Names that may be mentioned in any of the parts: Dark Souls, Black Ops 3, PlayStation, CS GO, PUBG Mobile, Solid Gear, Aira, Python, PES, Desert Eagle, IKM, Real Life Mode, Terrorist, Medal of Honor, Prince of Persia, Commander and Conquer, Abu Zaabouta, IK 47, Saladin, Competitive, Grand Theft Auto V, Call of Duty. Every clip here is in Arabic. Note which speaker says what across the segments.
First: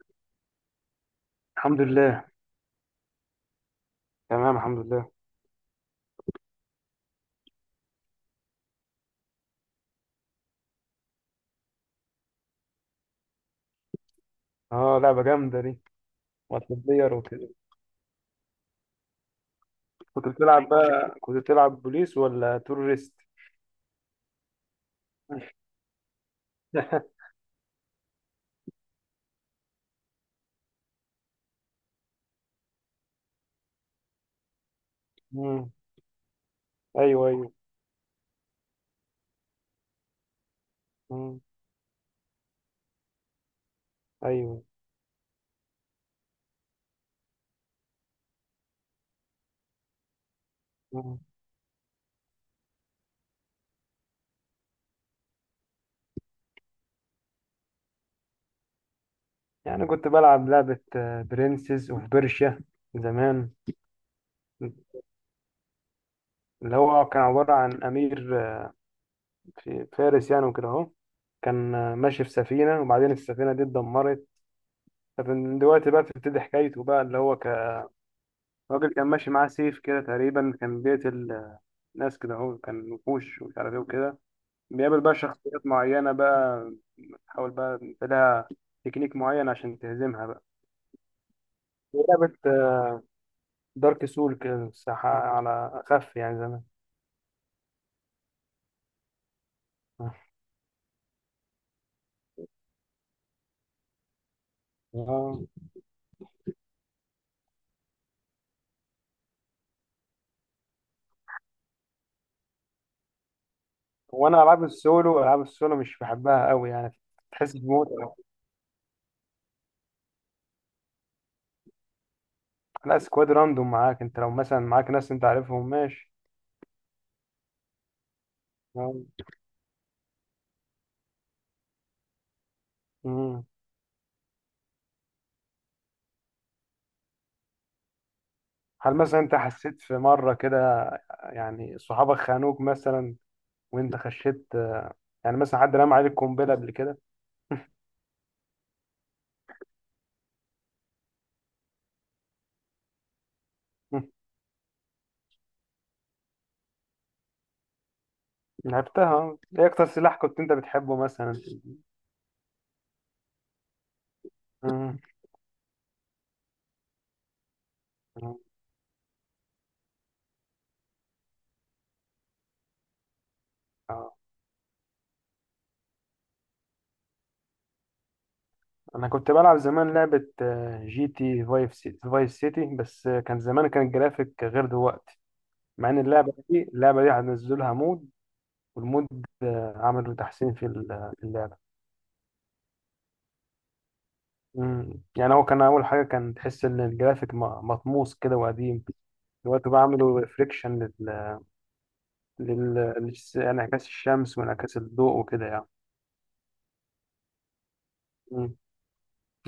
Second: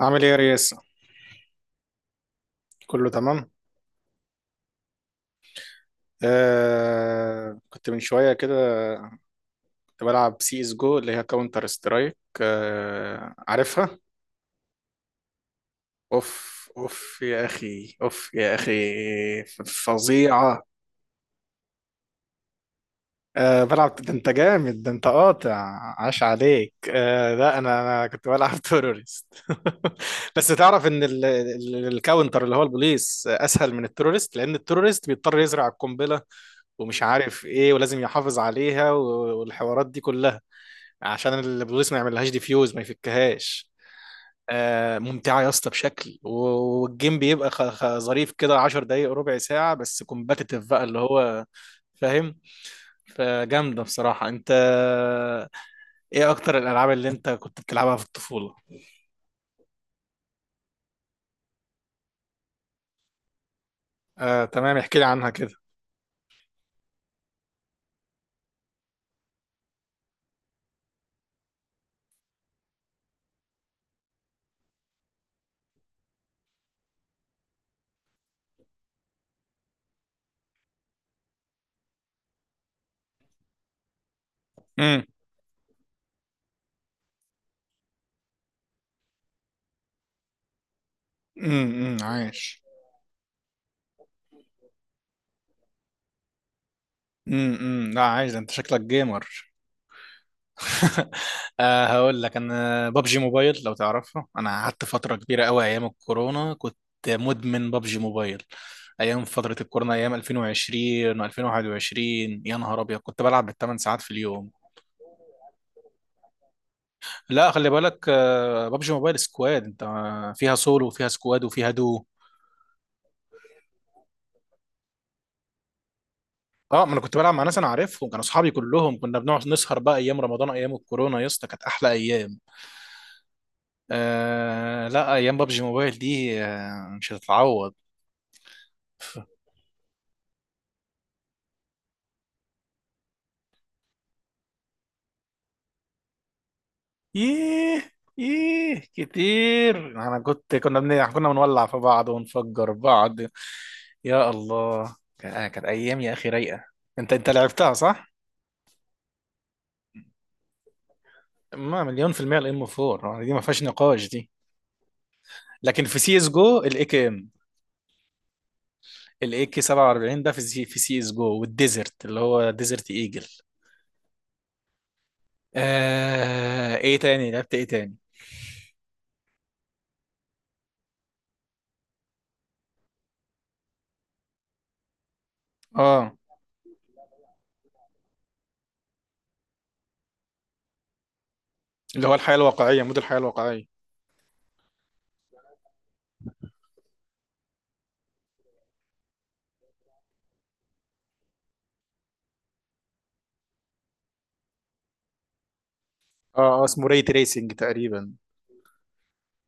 Speaker 1: عامل ايه يا ريس؟
Speaker 2: الحمد لله.
Speaker 1: كله تمام.
Speaker 2: تمام الحمد لله.
Speaker 1: كنت من شويه كده، كنت بلعب سي اس جو اللي هي كاونتر سترايك، عارفها.
Speaker 2: اه، لعبة جامدة دي.
Speaker 1: اوف
Speaker 2: مالتي بلاير
Speaker 1: اوف يا
Speaker 2: وكده.
Speaker 1: اخي، اوف يا اخي.
Speaker 2: كنت
Speaker 1: فظيعه.
Speaker 2: بتلعب بقى كنت بتلعب بوليس ولا تورست؟
Speaker 1: بلعب، ده انت جامد، ده انت قاطع، عاش عليك. آه لا، انا كنت بلعب تيرورست. بس تعرف ان الكاونتر اللي هو البوليس اسهل من التيرورست، لان التيرورست بيضطر يزرع
Speaker 2: مم.
Speaker 1: القنبله ومش
Speaker 2: ايوه
Speaker 1: عارف
Speaker 2: ايوه.
Speaker 1: ايه، ولازم يحافظ عليها والحوارات دي كلها، عشان
Speaker 2: مم.
Speaker 1: البوليس ما يعملهاش ديفيوز، ما يفكهاش.
Speaker 2: ايوه.
Speaker 1: ممتعة يا اسطى بشكل والجيم بيبقى ظريف كده، 10 دقايق ربع ساعة، بس كومباتيتيف بقى اللي
Speaker 2: مم.
Speaker 1: هو فاهم. فجامدة بصراحة انت. ايه اكتر الالعاب اللي انت كنت بتلعبها في الطفولة؟
Speaker 2: يعني كنت بلعب لعبة برنسز اوف بيرشيا زمان.
Speaker 1: آه تمام، احكي لي عنها كده.
Speaker 2: اللي هو كان عبارة عن أمير، في فارس يعني وكده أهو. كان ماشي في سفينة، وبعدين السفينة دي اتدمرت. فمن دلوقتي بقى بتبتدي حكايته بقى اللي هو كراجل، كان ماشي معاه سيف كده تقريبا، كان بيقتل ناس كده اهو، كان وحوش ومش عارف ايه وكده. بيقابل
Speaker 1: امم.
Speaker 2: بقى شخصيات معينة بقى، تحاول بقى انت لها تكنيك معين عشان تهزمها بقى.
Speaker 1: امم،
Speaker 2: لعبة
Speaker 1: عايش.
Speaker 2: دارك سول كده الساحة على أخف يعني زمان.
Speaker 1: لا عايش، ده انت شكلك جيمر. آه، هقول لك، انا بابجي موبايل لو تعرفها، انا قعدت فتره
Speaker 2: آه.
Speaker 1: كبيره قوي ايام الكورونا، كنت مدمن بابجي موبايل. ايام فتره الكورونا ايام 2020 و2021، يا نهار ابيض كنت بلعب بـ 8 ساعات في
Speaker 2: وأنا
Speaker 1: اليوم.
Speaker 2: ألعاب السولو مش بحبها قوي يعني.
Speaker 1: لا
Speaker 2: تحس
Speaker 1: خلي
Speaker 2: بموت.
Speaker 1: بالك، آه، بابجي موبايل سكواد، انت فيها سولو وفيها سكواد وفيها دو.
Speaker 2: لا، سكواد راندوم معاك، أنت لو مثلا معاك ناس أنت عارفهم ماشي.
Speaker 1: اه، ما انا كنت بلعب مع ناس انا عارفهم، كانوا اصحابي كلهم،
Speaker 2: آه.
Speaker 1: كنا بنقعد نسهر بقى ايام رمضان ايام الكورونا، يا اسطى كانت احلى ايام.
Speaker 2: مم.
Speaker 1: آه لا، ايام بابجي موبايل دي آه مش هتتعوض.
Speaker 2: هل مثلا أنت حسيت في مرة كده؟ يعني صحابك خانوك مثلا وانت خشيت، يعني مثلا حد رمى عليك قنبله قبل كده؟
Speaker 1: ييه، ييه كتير، انا كنا بنولع في بعض ونفجر بعض.
Speaker 2: مم.
Speaker 1: يا الله، كانت ايام يا اخي رايقه. انت لعبتها صح.
Speaker 2: لعبتها اه. ايه اكتر سلاح كنت انت بتحبه مثلا؟
Speaker 1: ما مليون في المية الام 4 دي ما فيهاش نقاش دي.
Speaker 2: مم.
Speaker 1: لكن في سي اس جو الاي كي ام،
Speaker 2: مم.
Speaker 1: الاي كي 47 ده في سي اس جو، والديزرت اللي هو ديزرت ايجل.
Speaker 2: آه.
Speaker 1: آه... ايه تاني لعبت، ايه تاني؟
Speaker 2: انا كنت بلعب زمان لعبه، جي تي فايف فايس سيتي، بس كان زمان، كان الجرافيك غير دلوقتي. مع ان
Speaker 1: اه
Speaker 2: اللعبه دي هنزلوا لها مود. والمود، عملوا تحسين في في اللعبه.
Speaker 1: اللي هو الحياه الواقعيه، مود الحياه الواقعيه.
Speaker 2: مم. يعني هو كان اول حاجه، كان تحس ان الجرافيك مطموس كده وقديم. دلوقتي بقى عملوا ريفليكشن انعكاس الشمس وانعكاس الضوء وكده يعني.
Speaker 1: اه آه، اسمه ري تريسنج تقريبا.
Speaker 2: مم.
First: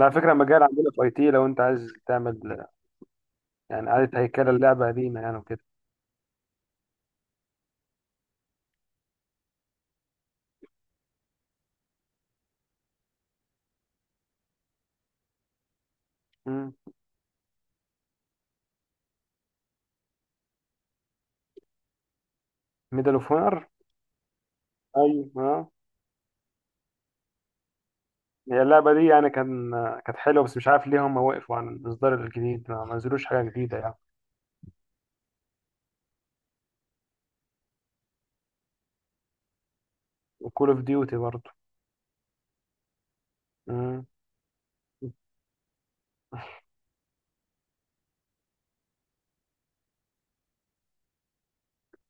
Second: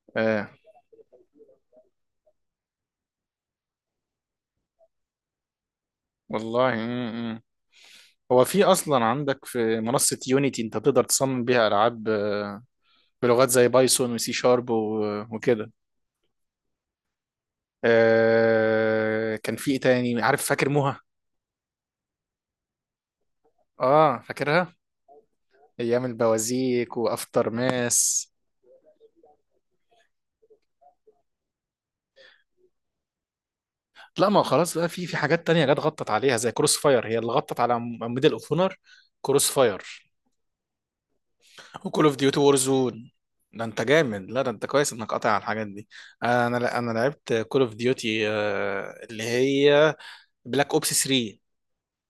Speaker 2: على فكرة
Speaker 1: اه
Speaker 2: مجال عندنا في اي تي لو انت عايز تعمل يعني إعادة هيكلة اللعبة قديمة يعني وكده.
Speaker 1: والله. هو في اصلا عندك في منصة يونيتي انت تقدر تصمم بيها العاب، آه، بلغات زي بايثون وسي شارب وكده. آه، كان في ايه تاني، عارف فاكر موها؟
Speaker 2: ميدل اوف اونر.
Speaker 1: اه فاكرها.
Speaker 2: ايوه آه.
Speaker 1: ايام البوازيك وافتر ماس.
Speaker 2: هي اللعبة دي يعني كان، كانت حلوة بس مش عارف ليه هم وقفوا عن الإصدار الجديد، ما نزلوش حاجة جديدة يعني.
Speaker 1: لا، ما هو خلاص بقى، في حاجات تانية جت غطت عليها زي كروس فاير، هي اللي غطت على ميدل اوف اونر. كروس فاير.
Speaker 2: وكول اوف ديوتي برضه.
Speaker 1: وكول اوف ديوتي وور زون. ده انت
Speaker 2: مم.
Speaker 1: جامد، لا ده انت كويس انك قاطع على الحاجات دي. انا لعبت كول اوف ديوتي اللي هي بلاك اوبس 3.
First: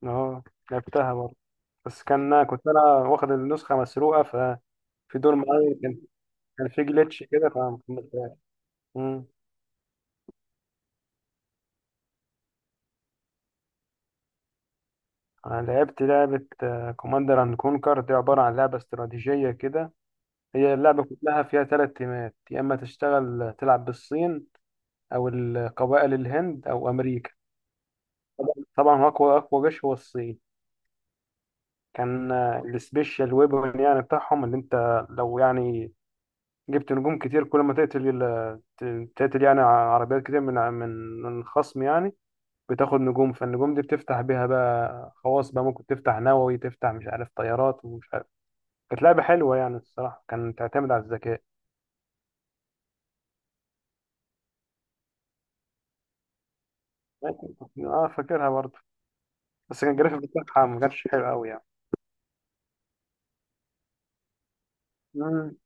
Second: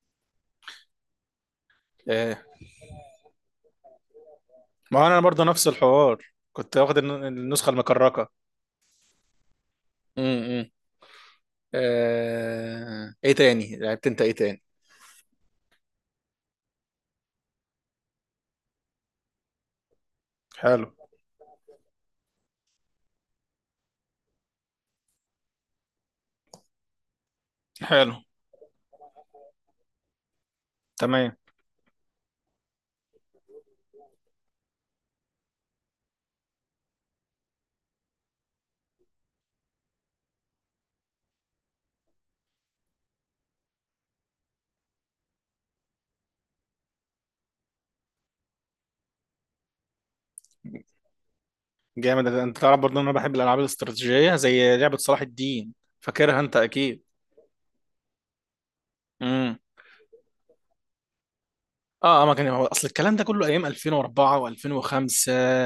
Speaker 2: اه، لعبتها برضه. بس كان
Speaker 1: ايه،
Speaker 2: كنت أنا واخد النسخة مسروقة،
Speaker 1: ما هو
Speaker 2: ففي
Speaker 1: انا
Speaker 2: دور
Speaker 1: برضه نفس
Speaker 2: معين كان،
Speaker 1: الحوار،
Speaker 2: كان
Speaker 1: كنت
Speaker 2: في
Speaker 1: واخد
Speaker 2: جليتش كده
Speaker 1: النسخه
Speaker 2: فما
Speaker 1: المكركه.
Speaker 2: كملتهاش.
Speaker 1: امم. آه... ايه تاني لعبت انت، ايه تاني؟
Speaker 2: أنا لعبت لعبة كوماندر أند كونكر، دي عبارة عن لعبة استراتيجية كده. هي
Speaker 1: حلو.
Speaker 2: اللعبة كلها فيها تلات تيمات، يا إما تشتغل، تلعب بالصين أو القبائل الهند أو أمريكا.
Speaker 1: حلو.
Speaker 2: طبعا طبعاً أقوى أقوى جيش هو الصين.
Speaker 1: تمام.
Speaker 2: كان، السبيشال ويبن يعني بتاعهم، اللي أنت لو يعني جبت نجوم كتير كل ما تقتل تقتل يعني عربيات كتير من الخصم يعني، بتاخد نجوم، فالنجوم دي بتفتح بيها بقى خواص، بقى ممكن تفتح نووي، تفتح مش عارف طيارات ومش عارف. كانت لعبة حلوة يعني الصراحة، كان تعتمد على الذكاء.
Speaker 1: جامد، انت تعرف برضه ان انا بحب الالعاب الاستراتيجيه زي لعبه صلاح الدين؟ فاكرها انت اكيد.
Speaker 2: اه، فاكرها برضه.
Speaker 1: امم.
Speaker 2: بس كان الجرافيك بتاعها ما كانش حلو قوي يعني.
Speaker 1: اه اه، ما كان هو اصل الكلام ده كله ايام 2004 و2005.
Speaker 2: مم.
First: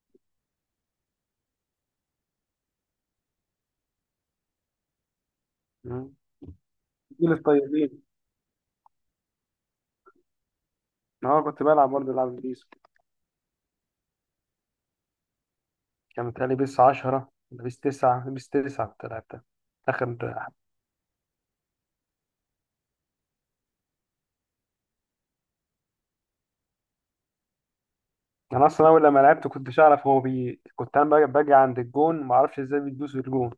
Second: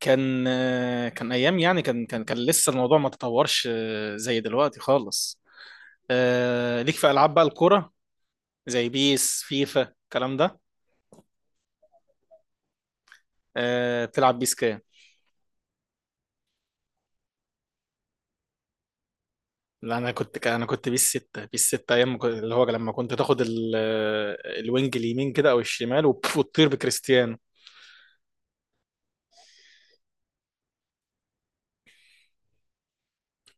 Speaker 1: كان آه، كان ايام يعني، كان لسه الموضوع ما تطورش آه، زي دلوقتي خالص.
Speaker 2: مم.
Speaker 1: آه، ليك في
Speaker 2: جيل
Speaker 1: العاب بقى الكوره
Speaker 2: الطيبين.
Speaker 1: زي بيس فيفا الكلام ده.
Speaker 2: اه، كنت بلعب برضه العاب بيس.
Speaker 1: آه بتلعب بيس كام؟
Speaker 2: كان متهيألي بيس 10 ولا بيس 9، بيس 9 كنت لعبتها.
Speaker 1: لا
Speaker 2: اخر.
Speaker 1: انا كنت انا كنت بيس 6، بيس 6 ايام ما كنت- اللي هو لما كنت تاخد الوينج اليمين كده او الشمال وتطير بكريستيانو.
Speaker 2: انا اصلا اول لما لعبت كنتش اعرف، هو بي كنت انا باجي عند الجون، ما اعرفش ازاي بيدوس الجون.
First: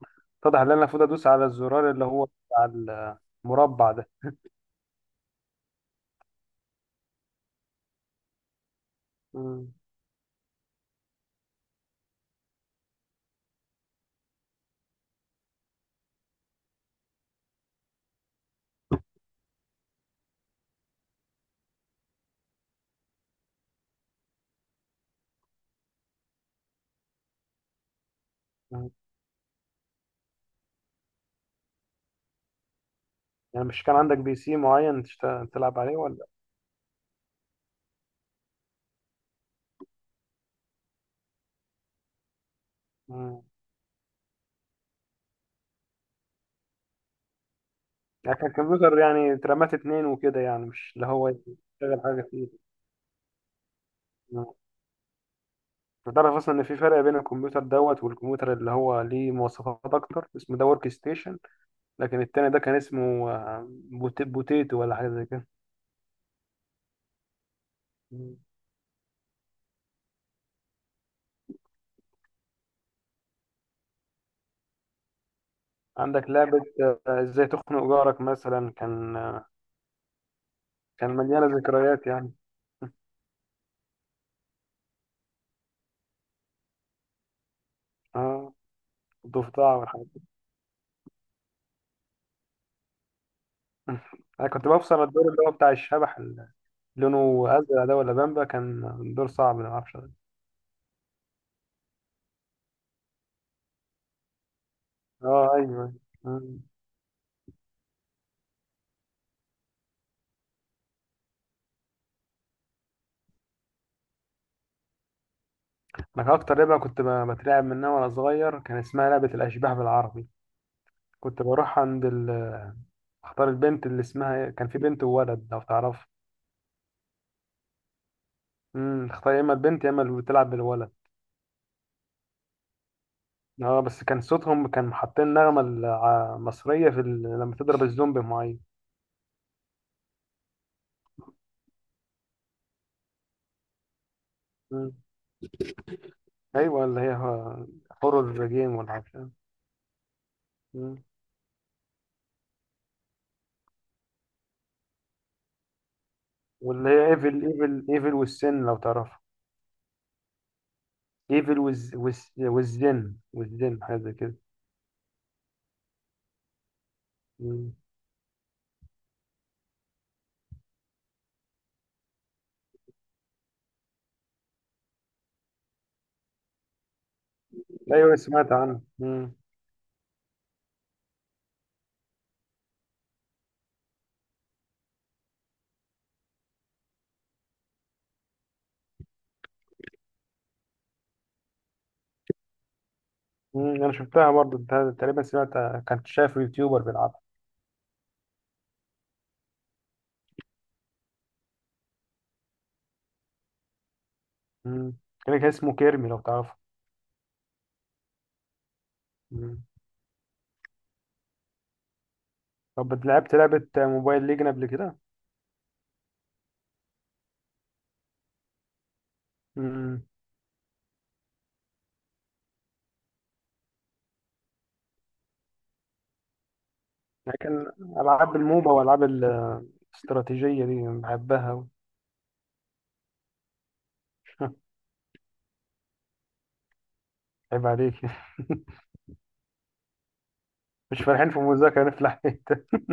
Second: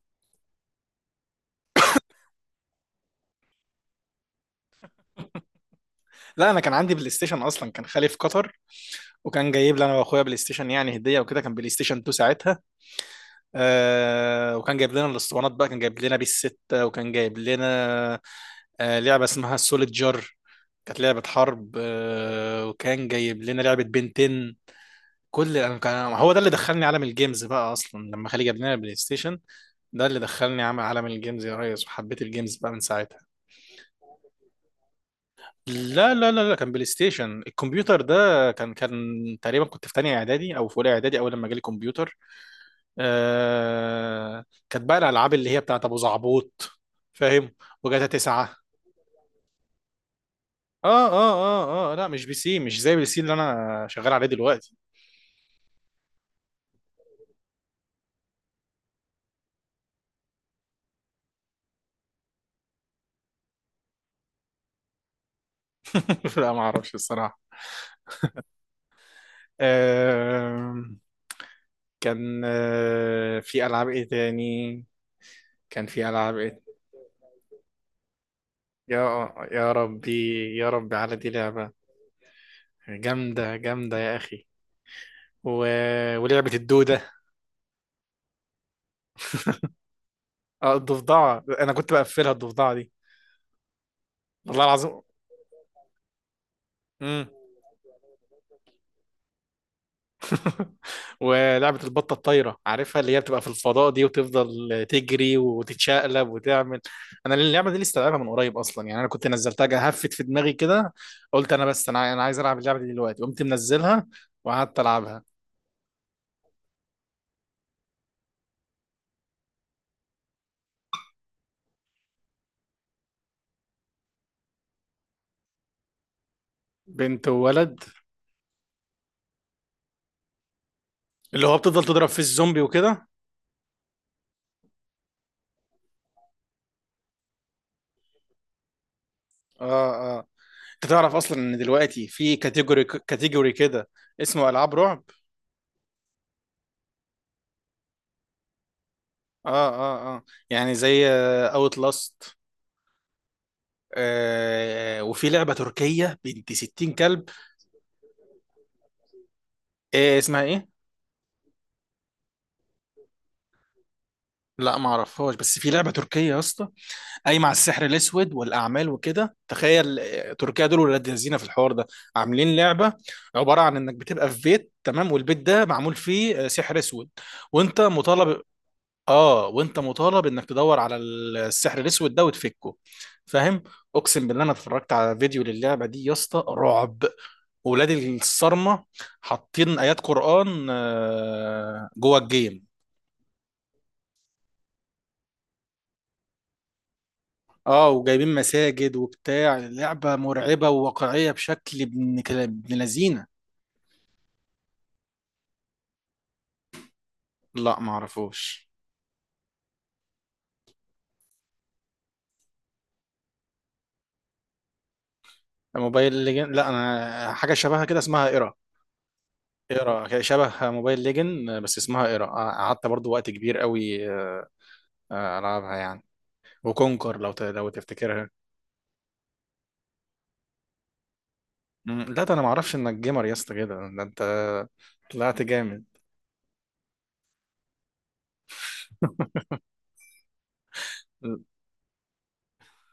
Speaker 2: اتضح ان انا المفروض ادوس على الزرار اللي هو بتاع المربع ده.
Speaker 1: لا انا كان عندي بلاي ستيشن اصلا، كان خالي في قطر وكان
Speaker 2: مم.
Speaker 1: جايب لي انا واخويا بلاي ستيشن يعني هديه وكده، كان بلاي ستيشن 2 ساعتها. آه، وكان جايب لنا الاسطوانات بقى، كان جايب لنا بيس 6 وكان جايب لنا آه لعبه اسمها سوليد جار، كانت لعبه حرب، آه وكان جايب لنا لعبه بنتين. كل انا كان، هو ده اللي دخلني عالم الجيمز بقى اصلا لما خالي جاب لنا
Speaker 2: مم.
Speaker 1: البلاي ستيشن. ده اللي دخلني عالم الجيمز يا ريس، وحبيت الجيمز بقى من ساعتها.
Speaker 2: يعني مش كان عندك بي سي معين تلعب عليه
Speaker 1: لا
Speaker 2: ولا؟
Speaker 1: لا لا لا كان بلاي ستيشن الكمبيوتر ده. كان تقريبا كنت في تانية اعدادي او في اولى اعدادي اول لما جالي كمبيوتر.
Speaker 2: مم.
Speaker 1: آه... كانت بقى الالعاب اللي هي بتاعت ابو زعبوط، فاهم؟ وجاتا
Speaker 2: يعني كان
Speaker 1: 9.
Speaker 2: الكمبيوتر يعني اترمات اتنين وكده، يعني مش
Speaker 1: اه
Speaker 2: اللي هو
Speaker 1: اه اه. اه
Speaker 2: يشتغل
Speaker 1: لا مش
Speaker 2: حاجة
Speaker 1: بي سي،
Speaker 2: فيه.
Speaker 1: مش زي البي سي اللي انا شغال عليه
Speaker 2: آه.
Speaker 1: دلوقتي.
Speaker 2: تعرف أصلا إن في فرق بين الكمبيوتر دوت والكمبيوتر اللي هو ليه مواصفات أكتر، اسمه ده ورك ستيشن. لكن التاني ده كان اسمه، بوتيتو ولا حاجة زي كده.
Speaker 1: لا ما اعرفش الصراحة.
Speaker 2: مم.
Speaker 1: آه... كان آه، في ألعاب إيه تاني؟ كان في
Speaker 2: عندك
Speaker 1: ألعاب
Speaker 2: لعبة،
Speaker 1: إيه؟
Speaker 2: إزاي تخنق جارك مثلا، كان،
Speaker 1: يا، يا ربي، يا ربي
Speaker 2: كان
Speaker 1: على دي
Speaker 2: مليانة
Speaker 1: لعبة.
Speaker 2: ذكريات يعني.
Speaker 1: جامدة جامدة يا أخي. و... ولعبة الدودة.
Speaker 2: اه، الضفدع والحاجات دي.
Speaker 1: اه الضفدعة، أنا كنت بقفلها الضفدعة دي
Speaker 2: انا
Speaker 1: والله
Speaker 2: كنت
Speaker 1: العظيم.
Speaker 2: بفصل الدور اللي هو بتاع الشبح، اللي
Speaker 1: مم.
Speaker 2: لونه ازرق ده ولا بامبا كان. دور صعب ما اعرفش.
Speaker 1: ولعبة البطة الطايرة عارفها، اللي هي بتبقى في الفضاء دي وتفضل تجري
Speaker 2: اه ايوه.
Speaker 1: وتتشقلب
Speaker 2: أيوه.
Speaker 1: وتعمل. انا اللعبة دي لسه لعبها من قريب اصلا، يعني انا كنت نزلتها هفت في دماغي كده، قلت انا، بس انا عايز العب اللعبة دي دلوقتي، قمت منزلها وقعدت العبها.
Speaker 2: انا اكتر لعبه كنت بترعب منها وانا صغير، كان اسمها لعبه الاشباح بالعربي. كنت بروح عند اختار البنت اللي اسمها إيه، كان في بنت وولد لو تعرف.
Speaker 1: بنت وولد
Speaker 2: اختار يا اما البنت يا اما اللي بتلعب بالولد.
Speaker 1: اللي هو بتفضل تضرب في الزومبي وكده.
Speaker 2: اه، بس كان صوتهم، كان حاطين نغمه مصريه في لما تضرب الزومبي معين.
Speaker 1: اه اه. انت تعرف اصلا ان دلوقتي في كاتيجوري كده اسمه العاب
Speaker 2: امم.
Speaker 1: رعب.
Speaker 2: ايوه، اللي هي هورر جيم ولا عارف إيه.
Speaker 1: اه، يعني
Speaker 2: أمم.
Speaker 1: زي اوت لاست آه Outlast. آه، وفي لعبة تركية بنت
Speaker 2: واللي
Speaker 1: 60
Speaker 2: هي
Speaker 1: كلب.
Speaker 2: ايفل ايفل ايفل والسن لو تعرف.
Speaker 1: ايه اسمها ايه؟
Speaker 2: ايفل والزن حاجه زي كده.
Speaker 1: لا ما اعرفهاش، بس في لعبه تركيه يا اسطى قايمه على
Speaker 2: أمم.
Speaker 1: السحر الاسود والاعمال وكده، تخيل آه، تركيا دول ولاد لذينه في الحوار ده. عاملين لعبه عباره عن انك بتبقى في بيت تمام، والبيت ده معمول فيه آه، سحر اسود، وانت
Speaker 2: ايوه
Speaker 1: مطالب.
Speaker 2: سمعت عنه.
Speaker 1: اه، وانت مطالب انك تدور على السحر الاسود ده وتفكه، فاهم؟ اقسم بالله انا اتفرجت على فيديو للعبه دي يا اسطى، رعب، ولاد الصرمه حاطين ايات قران آه، جوه الجيم.
Speaker 2: مم، انا شفتها برضو تقريبا سمعت، كنت شايف يوتيوبر بيلعبها.
Speaker 1: اه، وجايبين مساجد وبتاع، لعبة مرعبة وواقعية بشكل ابن لذينة.
Speaker 2: مم. كان اسمه كيرمي لو تعرفه.
Speaker 1: لا ما اعرفوش.
Speaker 2: مم. طب لعبت لعبة موبايل ليجن قبل كده؟
Speaker 1: موبايل ليجن؟ لا انا حاجة شبهها كده اسمها ايرا.
Speaker 2: مم.
Speaker 1: ايرا شبه موبايل ليجن بس اسمها ايرا، قعدت برضو وقت كبير قوي آه، آه، العبها يعني. وكونكر
Speaker 2: لكن
Speaker 1: لو تفتكرها.
Speaker 2: العاب الموبا والعاب الاستراتيجية دي بحبها أوي.
Speaker 1: مم، لا ده انا ما اعرفش انك جيمر يا اسطى كده، ده انت طلعت جامد،
Speaker 2: عيب عليك مش فالحين
Speaker 1: من
Speaker 2: في المذاكرة نفلح.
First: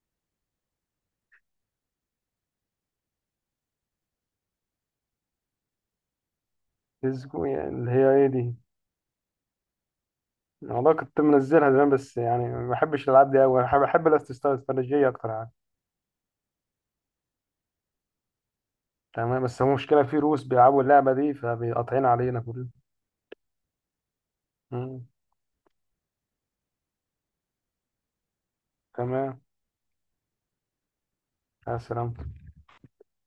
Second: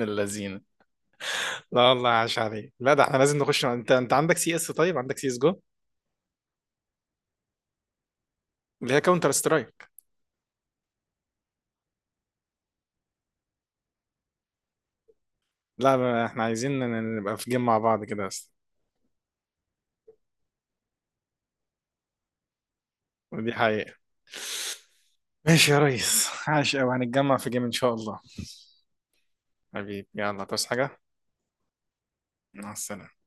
Speaker 1: اللذينة. لا والله، عاش عليك، لا ده احنا لازم نخش. انت عندك سي اس، طيب عندك سي اس جو
Speaker 2: الزقوم يعني اللي هي ايه دي.
Speaker 1: اللي هي كاونتر سترايك؟
Speaker 2: والله كنت منزلها زمان، بس يعني ما بحبش الالعاب دي قوي، بحب الاستراتيجية اكتر يعني.
Speaker 1: لا احنا عايزين نبقى في جيم مع بعض كده بس.
Speaker 2: تمام، بس هو مشكلة في روس بيلعبوا اللعبة دي فبيقطعين علينا كلنا.
Speaker 1: ودي حقيقة.
Speaker 2: مم.
Speaker 1: ماشي يا ريس، عاش أوي، هنتجمع في جيم إن شاء الله.
Speaker 2: تمام.
Speaker 1: حبيبي يلا، تصحى حاجة.
Speaker 2: السلام.
Speaker 1: مع السلامة.